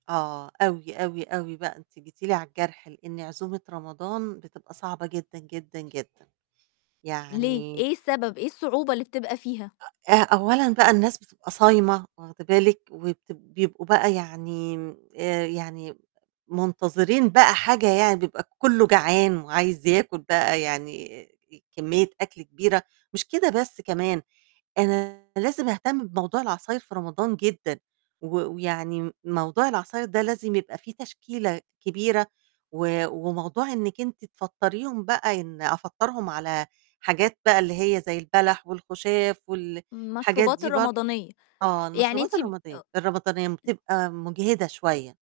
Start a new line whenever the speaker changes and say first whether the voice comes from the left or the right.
right: آه أوي، أوي، أوي بقى أنتِ جيتِ لي على الجرح، لإن عزومة رمضان بتبقى صعبة جدًا، جدًا، جدًا.
left: ليه،
right: يعني
left: إيه السبب، إيه الصعوبة اللي بتبقى فيها؟
right: آآ أولًا بقى الناس بتبقى صايمة واخدة بالِك. وبت بيبقوا بقى يعني آآ يعني منتظرين بقى حاجة يعني بيبقى كُلّه جعان وعايز ياكل بقى يعني كمية أكل كبيرة، مش كده بس كمان أنا لازم اهتم بموضوع العصاير في رمضان جدًا و ويعني موضوع العصاير ده لازم يبقى في تشكيلة كبيرة و وموضوع إنِك أنتِ تفطريهم بقى إن أفطّرهُم على حاجات بقى اللي هي زي البلح والخُشاف وال الحاجات
left: مشروبات
right: دي برض
left: الرمضانية
right: آه،
left: يعني أنت
right: المشروبات الرمضانية م بتبقى مُجهِدة شوية.